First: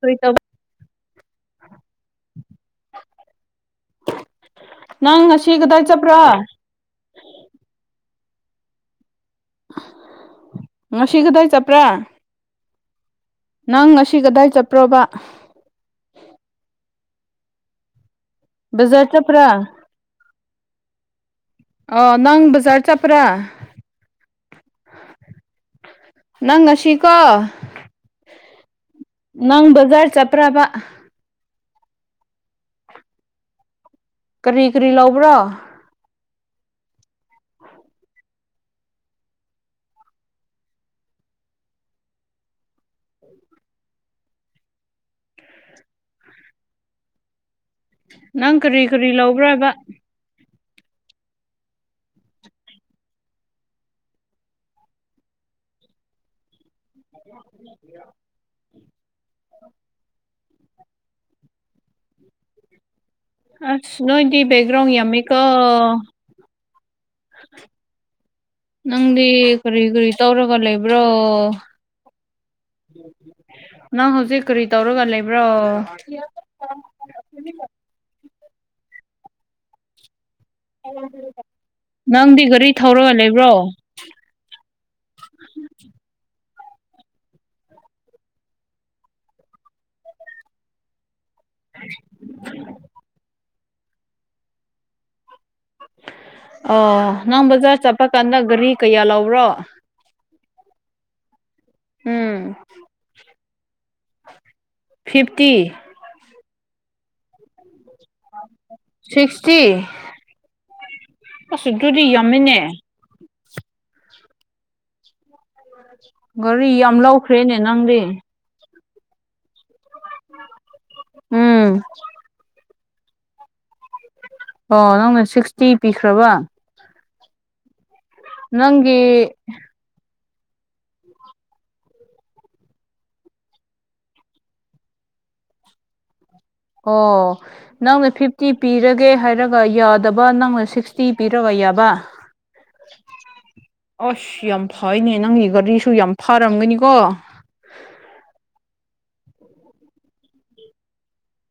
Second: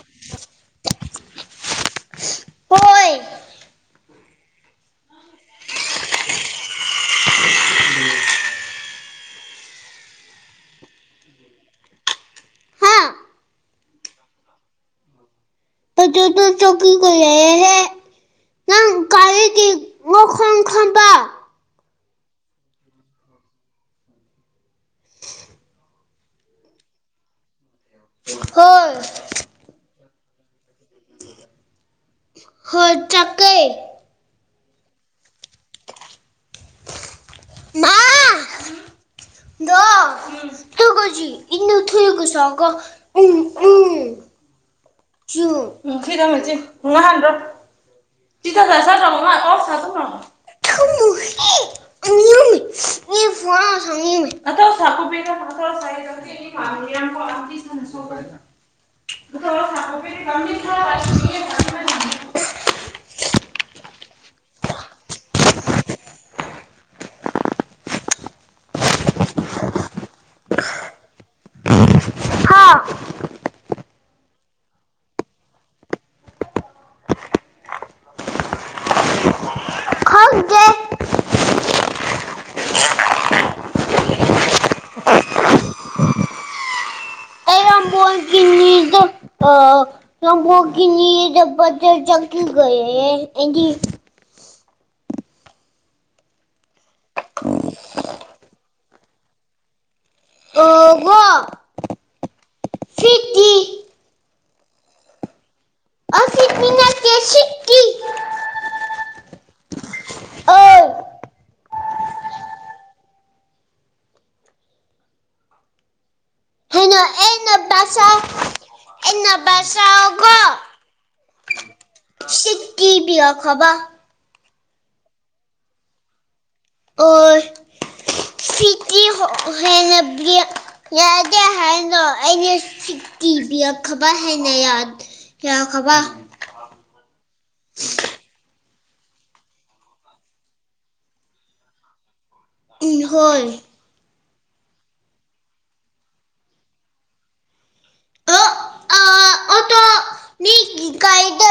ꯍꯣꯏ ꯇꯕ ꯍꯣꯏ ꯅꯪ ꯉꯁꯤꯒꯗꯥꯥꯏ ꯆꯄ꯭ꯔꯥ ꯉꯁꯤ ꯀꯗꯥꯏ ꯆꯄ꯭ꯔꯥ ꯍꯥ ꯅꯪ ꯉꯁꯤ ꯀꯗꯥꯏ ꯆꯠꯄ꯭ꯔꯣꯕ [unintelligible] ꯕꯖꯥꯔ ꯄꯨꯔꯥ ꯈꯣꯡ ꯈꯪꯕꯥ ꯑ‌ꯣ ꯅꯪ ꯕꯖꯥꯔ ꯆꯠꯄ꯭ꯔꯥ ꯅꯪ ꯉꯁꯤꯀꯣ ꯍꯣꯏ ꯅꯪ ꯕꯖꯥꯔ ꯆꯄ꯭ꯔꯥꯕ ꯍꯧ ꯆꯀꯩ ꯀꯔꯤ ꯀꯔꯤ ꯂꯧꯕ꯭ꯔꯥ ꯃꯥ ꯗ‌ꯣ ꯒꯣꯖꯤ ꯏꯅ ꯊꯣꯏꯒꯨꯁꯥꯒꯣ ꯎꯝ ꯎꯝ ꯈꯔꯁꯤ ꯉꯨꯡꯉ ꯍꯥꯟ꯭ꯔꯣ ꯅꯪ ꯀꯔꯤ ꯀꯔꯤ ꯂꯧꯕ꯭ꯔꯕ [unintelligible] [unintelligible] [unintelligible] [unintelligible] ꯑꯥꯁ ꯑꯅꯣꯏꯗꯤ ꯕꯦꯛꯒ꯭ꯔꯥꯎ ꯌꯥꯝꯃꯤꯀ ꯅꯪꯗꯤ ꯀꯔꯤ ꯀꯔꯤ ꯇꯧꯔꯒ ꯂꯩꯕ꯭ꯔꯣ ꯑꯣ ꯅꯪ ꯍꯧꯖꯤꯛ ꯀꯔꯤ ꯇꯧꯔꯒ ꯂꯩꯕ꯭ꯔꯣ ꯅꯪꯗꯤ ꯒꯥꯔꯤ ꯊꯧꯔꯒ ꯂꯩꯕ꯭ꯔꯣ [unintelligible] ꯏꯗ ꯁꯝꯄꯣꯒꯤ ꯅ ꯗꯕꯗꯔ ꯪꯂꯤꯒ ꯏꯟꯗꯤ ꯑ ꯅꯪ ꯕꯖꯥꯔ ꯆꯠꯄ ꯀꯥꯟꯗ ꯒꯥꯔꯤ ꯀꯌꯥ ꯂꯔꯣ ꯑꯕꯣ ꯎꯝ ꯐꯤꯞꯇꯤ ꯁꯤ ꯀꯁꯤ ꯁꯤꯛꯁꯇꯤ ꯑꯁ ꯑꯗꯨꯗꯤ ꯌꯥꯝꯃꯤꯅꯦ [unintelligible] ꯒꯥꯔꯤ ꯌꯥꯝ ꯂꯧꯈ꯭ꯔꯦꯅꯦ ꯅꯪꯗꯤ [unintelligible] ꯎꯝ [unintelligible] ꯑꯣ ꯅꯪꯅ ꯁꯤꯛꯁꯇꯤ ꯄꯤꯈ꯭ꯔꯕꯥ ꯅꯪꯒꯤ [unintelligible] ꯌꯥꯗ ꯍꯥꯏꯅꯀꯤ ꯑ ꯈꯕꯔ ꯍꯅ ꯌꯥꯗꯤ ꯀꯌꯥ ꯈꯕ ꯑꯣ ꯅꯪ ꯐꯤꯐꯇꯤ ꯄꯤꯔꯒꯦ ꯍꯥꯏꯔꯒ ꯌꯥꯗꯕ ꯅꯪꯅ ꯁꯤꯛꯁꯇꯤ ꯄꯤꯔꯕ ꯌꯥꯕ ꯍꯣꯏ ꯑꯁ ꯌꯥꯝ ꯐꯩꯅꯦ ꯅꯪꯒꯤ ꯒꯥꯔꯤꯁꯨ ꯌꯥꯝ ꯐꯔꯝꯒꯅꯤꯀꯣ ꯑ ꯑꯣꯇꯣ ꯃꯤ ꯀꯗ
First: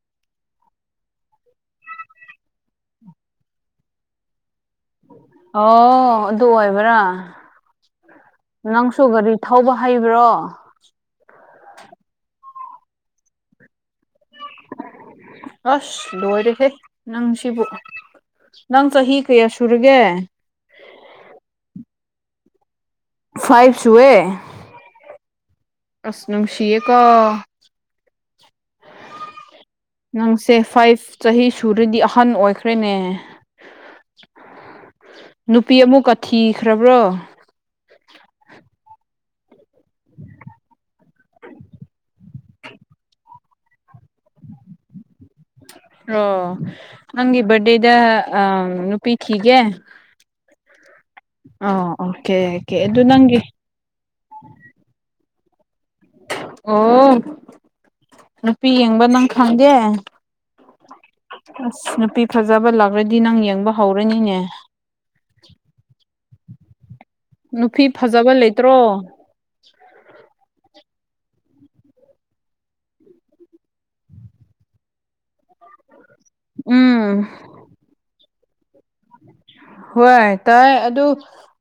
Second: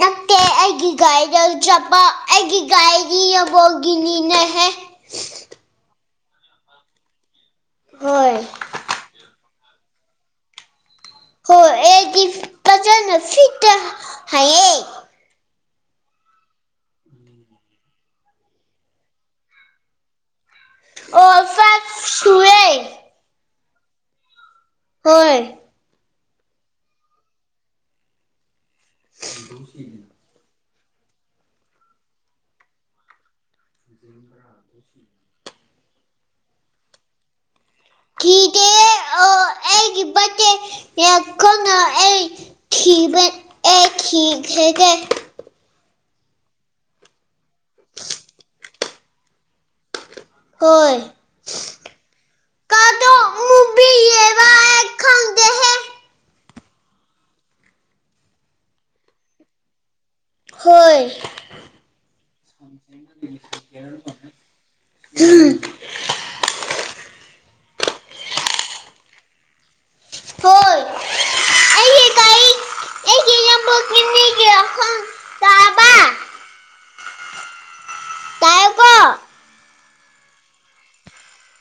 ꯅ ꯑꯩ ꯒꯤꯒꯥꯏꯔꯤ ꯆꯄ ꯑꯦ ꯒꯤꯒꯥꯏꯔꯤ ꯒꯤꯅꯤꯅ ꯍ ꯑꯣ ꯑꯗꯨ ꯑꯣꯏꯕ꯭ꯔꯥ ꯍꯣꯏ ꯅꯪꯁꯨ ꯒꯥꯔꯤ ꯊꯧꯕ ꯍꯩꯕ꯭ꯔꯣ ꯍ ꯑꯦꯗꯤ ꯄꯆꯅ ꯐꯤꯇ ꯍꯥꯏ ꯑꯁ ꯂꯣꯏꯔꯦꯍꯦ ꯅꯪꯁꯤꯕꯨ ꯅꯪ ꯆꯍꯤ ꯀꯌꯥ ꯁꯨꯔꯒꯦ ꯑꯣꯐ ꯁꯋꯦ ꯐꯥꯏꯚꯁꯋꯦ ꯍꯣꯏ ꯑꯁꯅꯅꯨꯡꯁꯤꯀ ꯎ ꯅꯪꯁꯦ ꯐꯥꯏꯚ ꯆꯍꯤ ꯁꯨꯔꯗꯤ ꯑꯍꯟ ꯑꯣꯏꯈ꯭ꯔꯦꯅꯦ ꯭ꯔ ꯅꯨꯄꯤ ꯑꯃꯨꯛꯀ ꯊꯤꯈ꯭ꯔꯕ꯭ꯔꯣ ꯀꯗ ꯑꯣ ꯑꯩꯒꯤꯕꯠꯇꯦ ꯌꯥꯈꯣ ꯑꯩ ꯊꯕ ꯑꯦ ꯍꯒ ꯑꯣ ꯅꯪꯒꯤ ꯔꯗꯦꯗ ꯑ ꯅꯨꯄꯤꯤ ꯈꯤꯒ ꯑꯣꯏꯣꯏ ꯑꯣꯀꯦ ꯑꯗꯨ ꯅꯪꯒꯤ ꯃꯨꯚꯤ ꯌꯦꯡꯕ ꯑꯩ ꯈꯪꯗꯦꯍꯦ ꯑꯣ ꯅꯨꯄꯤ ꯌꯦꯡꯕ ꯅꯪ ꯈꯪꯗꯦ ꯍꯣꯏ ꯑꯁ ꯅꯨꯄꯤ ꯐꯖꯕ ꯂꯥꯛ꯭ꯔꯗꯤ ꯅꯪ ꯌꯦꯡꯕ ꯍꯧꯔꯅꯤꯅꯦ [unintelligible] ꯅꯨꯄꯤ ꯐꯖꯕ ꯂꯩꯇ꯭ꯔꯣ ꯍꯣꯜ ꯑ ꯇꯕ ꯎꯝ ꯇꯥꯏꯀꯣ ꯍꯣꯏ ꯇꯥꯏ ꯑꯗꯨ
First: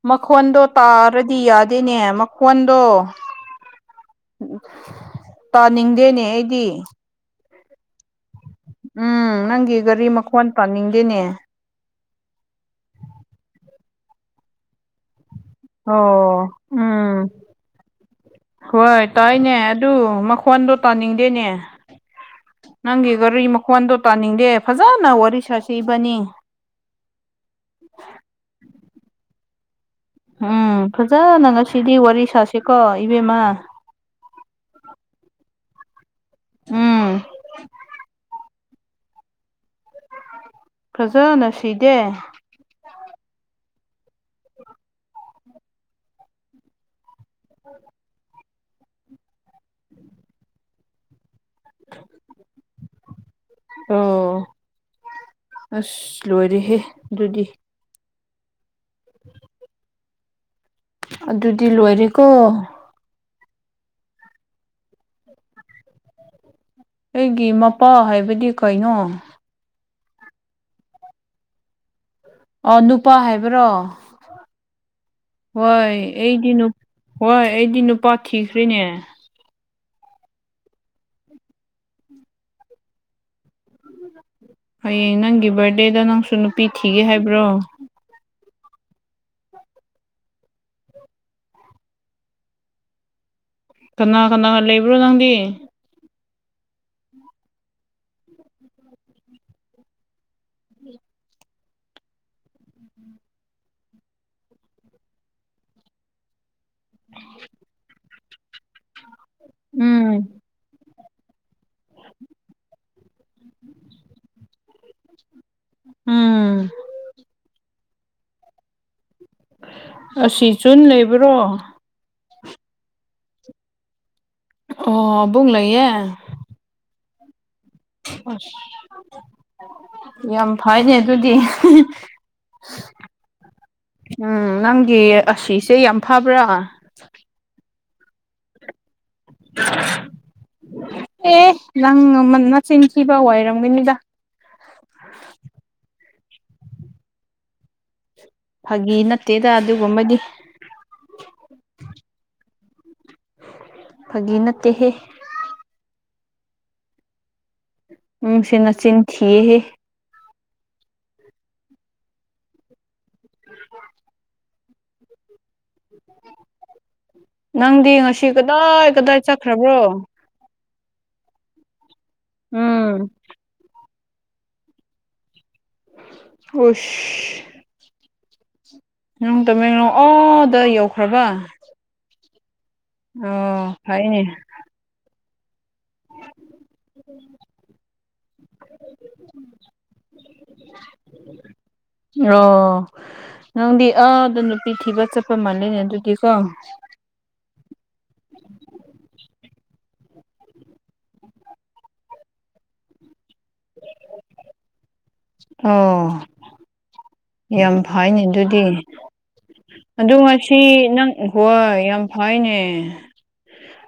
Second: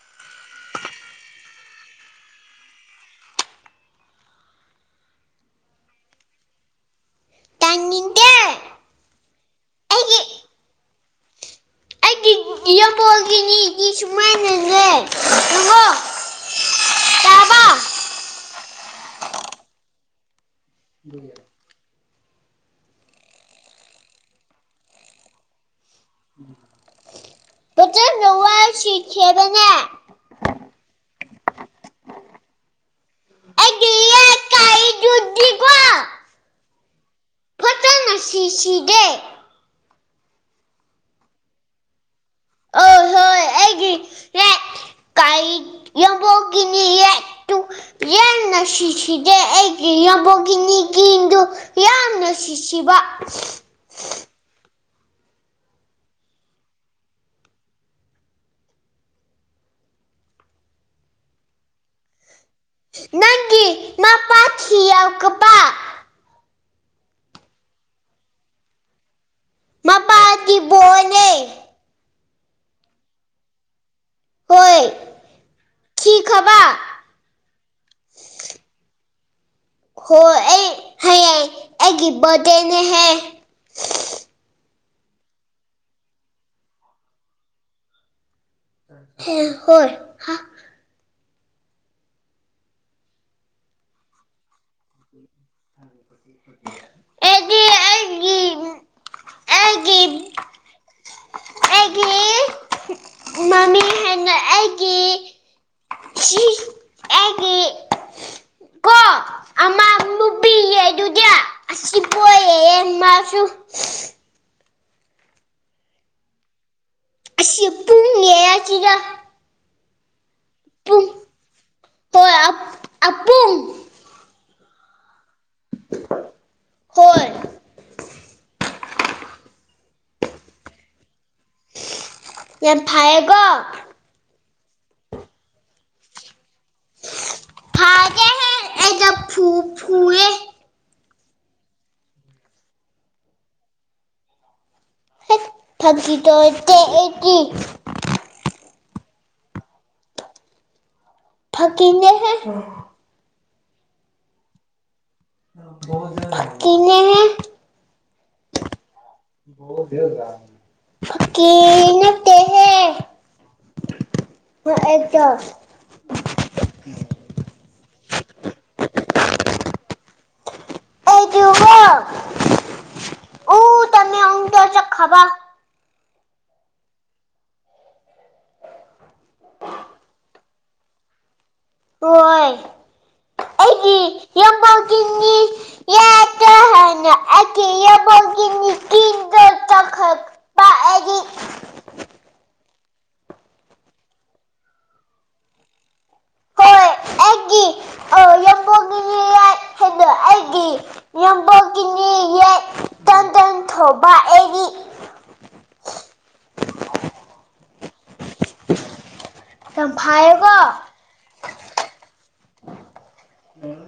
ꯃꯈꯣꯟꯗꯣ ꯇꯥꯔꯗꯤ ꯌꯥꯗꯦꯅꯦ ꯃꯈꯣꯟꯗꯣ [unintelligible] ꯇꯥꯅꯤꯡꯗꯦꯅꯦ ꯑꯩꯗꯤ ꯇꯪꯅꯤꯡꯗꯦ ꯎꯝ ꯅꯪꯒꯤ ꯒꯥꯔꯤ ꯃꯈꯣꯟ ꯄꯥꯅꯤꯡꯗꯦꯅꯦ ꯑꯩꯒꯤ ꯌꯝꯕꯣꯜꯒꯤꯅꯤꯗꯤ ꯁꯨꯃꯥꯏꯅꯖꯦ ꯑꯣ ꯎꯝ ꯇꯥꯕ ꯍꯣꯏ ꯇꯥꯏꯅꯦ ꯑꯗꯨ ꯐꯣꯟꯗꯣ ꯇꯥꯅꯤꯡꯗꯦꯅꯦ ꯅꯪꯒꯤ ꯒꯥꯔꯤ ꯃꯈꯋꯥꯣꯟꯗꯣ ꯇꯥꯅꯤꯡꯗꯦ ꯐꯖꯅ ꯋꯥꯔꯤ ꯁꯥꯁꯤ ꯏꯕꯥꯅꯤ ꯅꯨꯡ ꯎꯝ ꯐꯖꯅ ꯉꯁꯤꯗꯤ ꯋꯥꯔꯤ ꯁꯥꯁꯤꯀꯣ ꯏꯕꯦꯝꯃ ꯀ ꯌꯒ ꯎꯝ ꯐꯠꯇꯅ ꯁꯤ ꯁꯤꯗꯦ ꯐꯖꯅ ꯁꯤꯗꯦ ꯑ ꯍꯣꯏ ꯑꯩꯒꯤ ꯀꯥꯏ ꯒꯅꯤꯨ ꯌꯦ ꯅꯁꯤꯁꯤꯗꯦ ꯑꯩ ꯀꯉꯕꯒꯤꯅꯤ ꯀꯗꯨ ꯌꯥ ꯅꯁꯤꯁꯤꯕ ꯑꯣ ꯑꯁ ꯂꯣꯏꯔꯦꯍꯦ ꯑꯗꯨꯗꯤ ꯑꯗꯨꯗꯨꯗꯤ ꯂꯣꯏꯔꯦꯀꯣ ꯅꯪꯒꯤ ꯃꯥ ꯄꯥꯊꯤꯎ ꯀꯄꯥꯥ ꯑꯩꯒꯤ ꯃꯄꯥ ꯍꯥꯏꯕꯗꯤ ꯀꯩꯅꯣ ꯃꯄꯥꯥꯇꯕꯣꯅꯦ ꯑꯣ ꯅꯨꯄꯥ ꯍꯥꯏꯕ꯭ꯔꯣ ꯍꯣꯏ ꯍꯣꯏ ꯑꯩꯗꯤ ꯑꯁꯤꯒꯤ ꯍꯣꯏ ꯑꯩꯗꯤ ꯅꯨꯄꯥ ꯊꯤꯈ꯭ꯔꯤꯅꯦ ꯍꯣꯏ ꯑꯩ ꯍꯌꯦꯡ ꯑꯩꯒꯤ ꯕꯥꯔꯠꯗꯦꯅꯦ ꯍꯦ ꯍꯌꯦꯡ ꯅꯪꯒꯤ ꯕꯥꯔꯗꯦꯗ ꯅꯪꯁꯨ ꯅꯨꯄꯤ ꯊꯤꯒꯦ ꯍꯥꯏꯕ꯭ꯔꯣ ꯍꯣꯏ ꯍꯥ ꯀꯅꯥ ꯀꯅꯥ ꯂꯩꯕ꯭ꯔꯣ ꯅꯪꯗꯤ ꯑꯩꯗꯤ ꯑꯩꯒꯤ ꯑꯩꯒꯤ ꯑꯩꯒꯤ ꯃꯃꯤ ꯍꯥꯏꯅ ꯑꯩꯒꯤ ꯁꯤ ꯑꯩꯒꯤ ꯀꯣ ꯑꯃ ꯎꯝ ꯅꯨꯄꯤꯌꯦ [unintelligible] ꯃꯥꯔꯁꯨ ꯎꯝ ꯑꯁꯤꯁꯤ ꯄꯨꯡꯉꯦ ꯑꯁꯤꯁꯤꯗ ꯑꯁꯤ ꯆꯨꯟ ꯂꯩꯕ꯭ꯔꯣ ꯍꯣꯏ ꯑꯄꯨꯡ ꯑꯣ ꯑꯕꯨꯡ ꯂꯩꯌꯦ ꯍꯣꯏ ꯌꯥꯝ ꯐꯩꯅꯦ ꯑꯗꯨꯗꯤ ꯌꯥꯝ ꯐꯩꯌꯦꯀꯣ ꯎꯝ ꯅꯪꯒꯤ ꯑꯁꯤꯁꯦ ꯌꯥꯝ ꯐꯕ꯭ꯔꯥ ꯐꯗꯦꯍꯦ ꯑꯩꯗ ꯐꯨ ꯐꯨꯋꯦ ꯑꯦ ꯅꯪ ꯃꯆꯤꯟ ꯊꯤꯕ ꯑꯣꯏꯔꯝꯒꯅꯤꯗ ꯇꯠꯇ ꯏꯠꯇ ꯐꯥꯒꯤ ꯅꯠꯇꯦꯗ ꯑꯗꯨꯒꯨꯝꯕꯗꯤ ꯐꯥꯒꯤꯅꯦꯍꯦ ꯐꯥꯒꯤ ꯅꯠꯇꯦꯍꯦ ꯐꯥꯒꯤꯅꯦꯍꯦ ꯎꯝ ꯅꯡꯁꯦ ꯅꯆꯤꯟ ꯊꯤꯌꯦ ꯐꯥꯒꯤ ꯅꯠꯇꯦꯍꯦ ꯑꯗꯣ ꯑꯩꯗꯣ ꯅꯪꯗꯤ ꯉꯁꯤ ꯀꯗꯥꯏ ꯀꯗꯥꯏ ꯆꯠꯈ꯭ꯔꯕ꯭ꯔꯣ ꯑꯣ ꯑꯩꯗꯨꯕꯣ ꯎꯝ ꯇꯅꯤ ꯑꯗꯔ ꯆꯠꯈꯔꯕ ꯎꯁ ꯪ ꯇꯃꯦꯡꯂꯣꯡ ꯑꯥꯗ ꯌꯧꯈ꯭ꯔꯕ ꯍꯣꯏ ꯑꯣ ꯑꯩꯗꯤ ꯌꯥꯝ ꯄꯥꯎ ꯆꯡꯉꯤ ꯌꯥꯝꯕꯒꯤꯅꯤ ꯀꯤꯗ ꯆꯠꯈ꯭ꯔꯕ ꯑꯩꯗꯤ ꯎ ꯑꯣ ꯅꯪꯗꯤ ꯑꯥ ꯑꯗꯨꯣ ꯅꯨꯄꯤ ꯊꯤꯕ ꯆꯠꯄ ꯃꯥꯜꯂꯦꯅꯦ ꯑꯗꯨꯗꯤꯀꯣ ꯍꯣꯏ ꯑꯩꯒꯤ ꯌꯥꯝꯕꯒꯤꯅꯤ ꯑꯩꯒꯤ ꯌꯕꯣꯛꯀꯤ ꯑꯣ ꯌꯥꯝ ꯍꯥꯏꯅꯦ ꯑꯗꯨꯗꯤ ꯌꯥꯝ ꯑ ꯐꯥꯏꯌꯦꯀꯣ ꯉꯁꯤ ꯅꯪ ꯍꯣꯏ ꯌꯥꯝ ꯐꯥꯏꯅꯦ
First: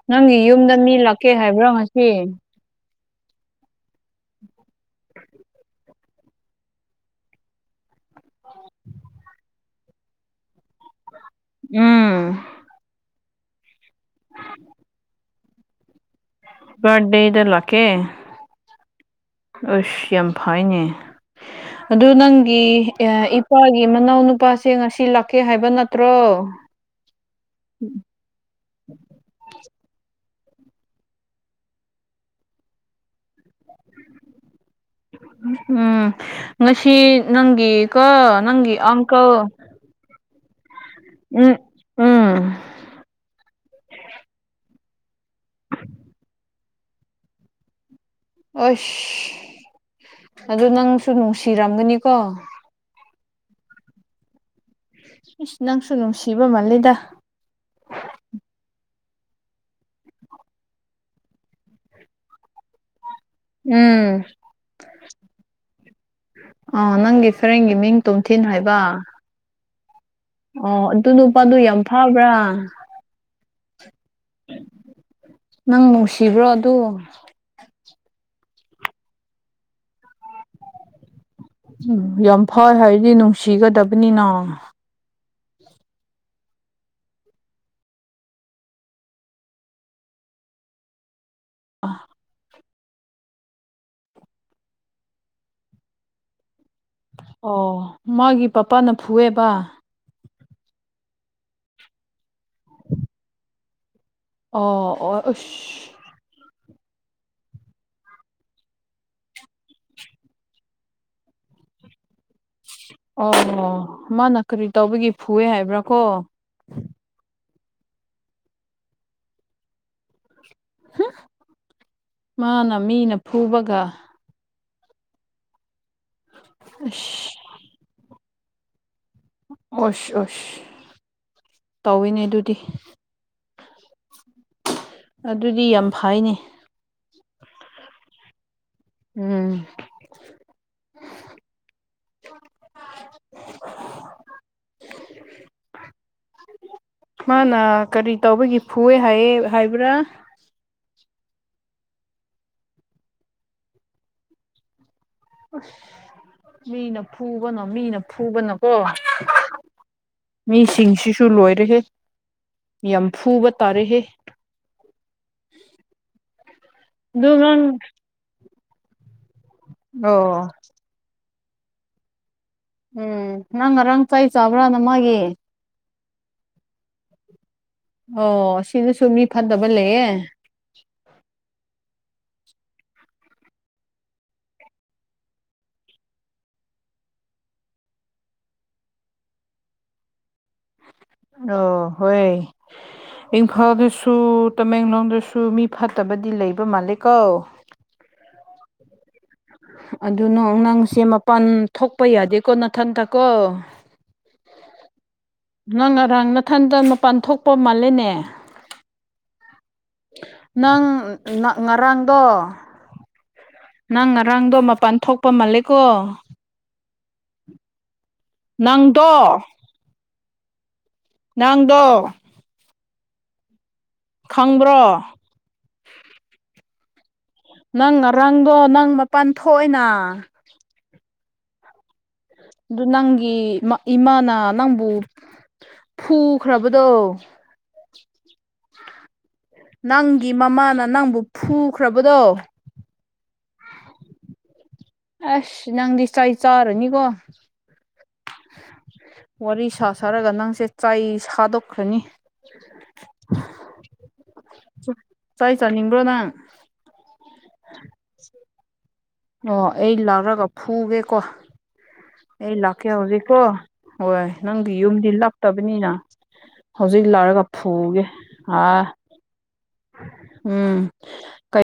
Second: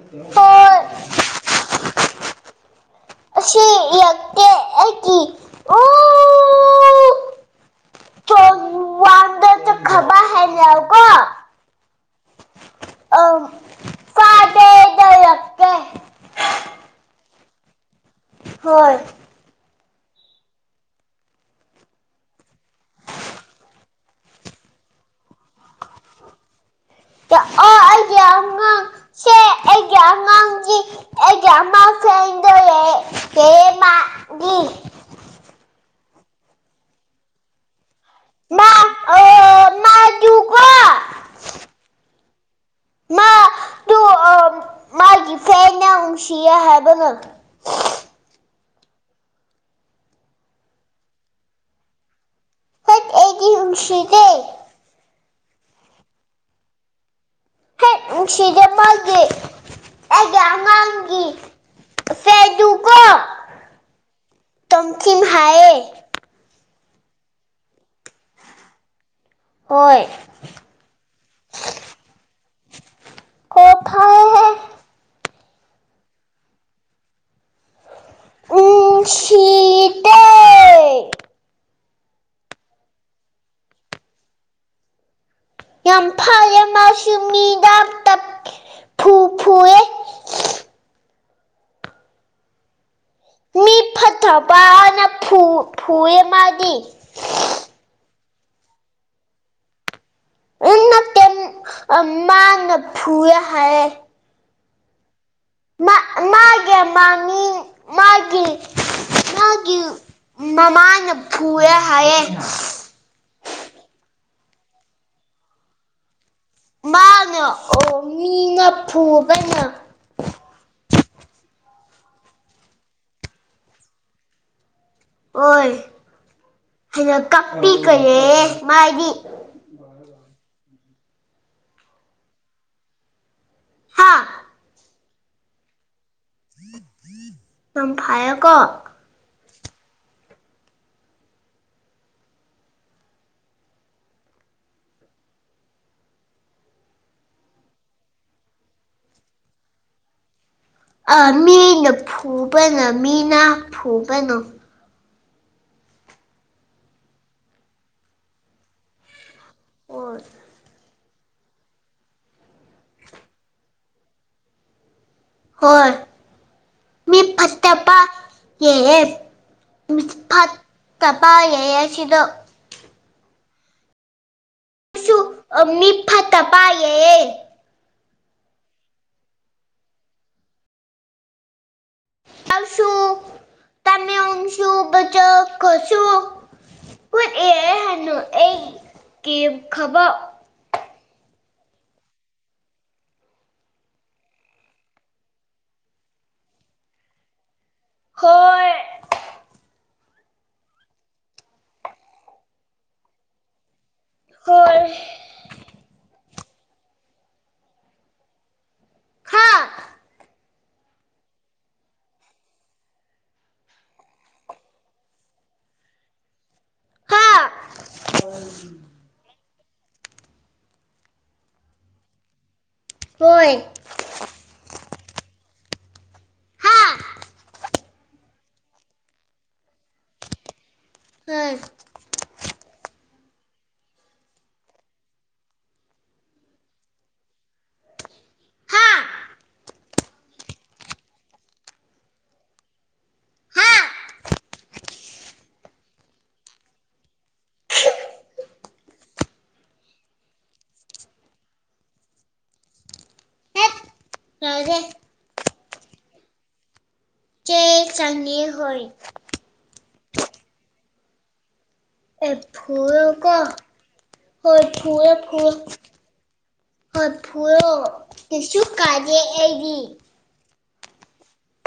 ꯅꯪꯒꯤ ꯌꯨꯝꯗ ꯍꯣꯏ ꯃꯤ ꯂꯥꯛꯀꯦ ꯍꯥꯏꯕ꯭ꯔꯣ ꯉꯁꯤ ꯑꯁꯤꯁꯤ ꯂꯀꯦ ꯍꯥꯏ ꯎ ꯇ ꯈꯕꯔ ꯍꯥꯏ ꯌꯥ ꯀꯣ [inaudible] ꯎꯝ ꯑꯪ ꯎꯝ ꯆꯀꯦ ꯔ ꯗꯦ ꯏꯗꯂꯀꯦ ꯍꯣꯏ ꯑꯁ ꯌꯥꯝ ꯐꯩꯅꯦ ꯑꯗꯨ ꯅꯪꯒꯤ ꯏꯄꯥꯒꯤ ꯃꯅꯥꯎꯅꯨꯄꯥꯁꯦ ꯉꯁꯤ ꯂꯥꯛ ꯀꯩ ꯍꯥꯏꯕ ꯅꯠꯇ꯭ꯔꯣ ꯑꯣ ꯑꯩꯒꯤ ꯑꯉꯥꯡ ꯁꯦ [unintelligible] ꯎꯝ ꯉꯁꯤ ꯅꯪꯒꯤ ꯀ ꯃꯥ ꯅꯪꯒꯤꯤ ꯑꯪ ꯀ ꯑꯣ ꯃꯥꯗꯨꯀꯣ ꯎꯝ ꯎꯝ ꯃꯥ ꯇꯨꯡ ꯃꯥꯒꯤ ꯐꯦꯟꯅ ꯅꯨꯡꯁꯤꯌꯦ ꯍꯥꯏꯕ ꯉꯝ ꯑꯁ ꯑꯗꯨ ꯅꯪꯁꯨ ꯅꯨꯡꯁꯤꯔꯝꯒꯅꯤꯀꯣ ꯑꯩꯒꯤ ꯍꯨꯝꯁꯤꯗꯩ ꯅꯪꯁꯨ ꯅꯨꯡꯁꯤꯕ ꯃꯥꯜꯂꯦꯗ ꯍꯦꯛ ꯅꯨꯡꯁꯤꯖꯕꯒꯤꯦ ꯑꯩꯗꯤ ꯑꯉꯥꯡꯒꯤ ꯐꯦꯗꯨ ꯀꯣ ꯎꯝ ꯇꯝꯈꯤꯝ ꯍꯥꯏ ꯑ ꯅꯪꯒꯤ ꯐ꯭ꯔꯦꯟꯒꯤ ꯃꯤꯡ ꯇꯣꯝꯊꯤꯟ ꯍꯥꯏꯕ ꯑꯣ ꯑꯗꯨ ꯅꯨꯄꯥꯗꯨ ꯌꯥꯝ ꯐꯥꯕ꯭ꯔꯥ ꯀꯣꯚ ꯅꯪ ꯅꯨꯡꯁꯤꯕ꯭ꯔꯣ ꯑꯗ ꯎꯁꯤꯤꯇ ꯎꯝ ꯌꯥꯝ ꯐꯋ ꯍꯥꯏꯗꯤ ꯅꯨꯡꯁꯤꯒꯗꯕꯅꯤꯅ ꯌꯥꯝ ꯐ ꯃꯥꯗꯥ ꯐꯨ ꯐꯨꯋꯦ ꯑ ꯃꯤ ꯐꯠꯇꯕꯅ ꯐꯨꯑ ꯃꯥꯗꯤ ꯑꯣ ꯃꯥꯒꯤ ꯄꯄꯥꯅ ꯐꯨꯑꯦꯕ ꯎ ꯅ ꯀ ꯑꯝꯃ ꯅ ꯐꯨꯌꯥ ꯍꯥꯏ ꯑꯣ ꯑꯣ ꯃꯥ ꯑꯁ ꯃꯥꯒꯦ ꯃꯥꯅꯤ ꯃꯥꯒꯤꯦ ꯃꯥꯒꯤ ꯃꯃꯥꯅ ꯐꯔꯦ ꯍꯥꯏꯌꯦꯦ ꯑꯣ ꯃꯥꯅ ꯀꯔꯤ ꯇꯧꯕꯒꯤ ꯐꯨꯑꯦ ꯍꯥꯏꯕ꯭ꯔꯥ ꯀꯣ ꯃꯥꯅ ꯑꯣ ꯃꯤꯅ ꯐꯨꯉ ꯀꯩꯅꯣ ꯃꯥꯅ ꯃꯤꯅ ꯐꯨꯕꯒ ꯍꯣꯏ ꯑꯗꯨꯅ ꯑꯁ ꯀꯞꯄꯤꯈ ꯃꯥꯒꯤ ꯑꯣꯁ ꯑꯣꯁ ꯇꯧꯏꯤꯅꯦ ꯑꯗꯨꯗꯤ ꯍꯥꯥ ꯑꯗꯨꯗꯤ ꯌꯥꯝ ꯐꯩꯅꯦ ꯆꯝꯐꯥꯏ ꯀ ꯎꯝ [inaudible] ꯃꯥꯅ ꯀꯔꯤ ꯇꯧꯕꯒꯤ ꯐꯨꯑꯦ ꯍꯥꯏꯌꯦ ꯍꯥꯏꯕ꯭ꯔꯥ ꯑꯥ ꯃꯤꯅ ꯐꯨꯕꯅ ꯃꯤꯅ ꯐꯨꯕꯅꯣ ꯑꯁ ꯃꯤꯅ ꯐꯨꯕꯅꯣ ꯃꯤꯅ ꯐꯨꯕꯅꯣꯀꯣ ꯍꯣꯏ ꯃꯤꯁꯤꯡꯁꯤ ꯁꯨ ꯂꯣꯏꯔꯍꯦ ꯌꯥꯝ ꯐꯨꯕ ꯇꯥꯔꯍꯦ ꯍꯣꯏ ꯃꯤ ꯑꯗꯨ ꯅꯪ ꯐꯁꯇꯞꯄꯥ ꯌꯦ ꯃꯤ ꯑꯣ ꯐꯠꯇꯕ ꯌꯥꯩ ꯑꯁꯤꯗ ꯎꯝ ꯅꯪ ꯉꯔꯥꯡ ꯆꯥꯏ ꯆꯥꯕ꯭ꯔꯥꯅ ꯃꯥꯒꯤ ꯐꯠꯇ ꯄꯌꯦ ꯑꯣ ꯁꯤꯅꯁꯨ ꯃꯤ ꯐꯠꯇꯕ ꯂꯩꯌꯦꯦ ꯇꯁꯨ ꯇꯃꯤ ꯑꯣꯁꯨꯨ ꯆꯛ ꯀꯁꯣ ꯍꯣꯏ ꯑꯦ ꯍꯅꯣ ꯑꯩ ꯀ ꯈꯕ ꯑꯣ ꯍꯣꯏ ꯏꯝꯐꯥꯜꯗꯁꯨ ꯇꯃꯦꯡꯂꯣꯡꯗꯁꯨ ꯃꯤ ꯐꯠꯇꯕꯗꯤ ꯂꯩꯕ ꯃꯥꯜꯂꯦ ꯀꯣ ꯍꯣꯏ ꯑꯗꯨꯅ ꯅꯥꯡꯁꯦ ꯃꯄꯥꯟ ꯊꯣꯛꯄ ꯌꯥꯗꯦꯀꯣ ꯅꯊꯟꯇꯀꯣ ꯍꯣꯏ ꯅꯪ ꯉꯔꯥꯡ ꯅꯊꯟꯗ ꯃꯄꯥꯟ ꯊꯣꯛꯄ ꯃꯥꯜꯂꯦꯅꯦ ꯍꯥ ꯅꯪ ꯉꯔꯥꯡꯗꯣ ꯅꯪ ꯉꯔꯥꯡꯗꯣ ꯃꯄꯜ ꯊꯣꯛꯄ ꯃꯥꯜꯂꯦꯀꯣ ꯍꯥ ꯅꯪꯗꯣ ꯅꯪꯗꯣ ꯑꯣꯏꯣꯏ ꯈꯪꯕ꯭ꯔꯣ ꯅꯪ ꯉꯔꯥꯡꯗꯣ ꯅꯪ ꯃꯄꯥꯟ ꯊꯣꯛꯏꯅ ꯍ ꯑꯗꯨ ꯅꯪꯒꯤ ꯏꯃꯥꯅ ꯅꯪꯕꯨ ꯐꯨꯈ꯭ꯔꯕꯗꯣ ꯅꯪꯒꯤ ꯃꯃꯥꯅ ꯅꯪꯕꯨ ꯐꯨꯈ꯭ꯔꯕꯗꯣ ꯑꯁ ꯅꯪꯗꯤ ꯆꯏ ꯆꯔꯅꯤ ꯀꯣ ꯋꯥꯔꯤ ꯁꯥ ꯁꯥꯔꯒ ꯅꯪꯁꯦ ꯆꯥꯏ ꯁꯥꯗꯣꯛꯈ꯭ꯔꯅꯤ ꯍꯦ ꯂꯒꯦ ꯆꯥꯏ ꯆꯥꯅꯤꯡꯕ꯭ꯔꯣ ꯅꯪ ꯀꯍꯔ ꯑꯣ ꯑꯩ ꯂꯥꯎꯔꯒ ꯐꯨꯒꯦꯀꯣ ꯑꯩ ꯂꯥꯛꯀꯦ ꯍꯧꯖꯤꯛꯀꯣ ꯍꯣꯏ ꯅꯪꯒꯤ ꯌꯨꯝꯗꯤ ꯐꯨꯔꯣ ꯐꯨꯔꯣ ꯂꯞꯇꯕꯅꯤꯅ ꯍꯧꯖꯤꯛ ꯍꯣꯏ ꯂꯛꯑꯒ ꯐꯨꯔꯣ ꯐꯨꯒꯦ ꯀꯩꯁꯨ ꯑꯥ ꯀꯥꯏꯗꯦ ꯑꯩꯗꯤ ꯎꯝ ꯀ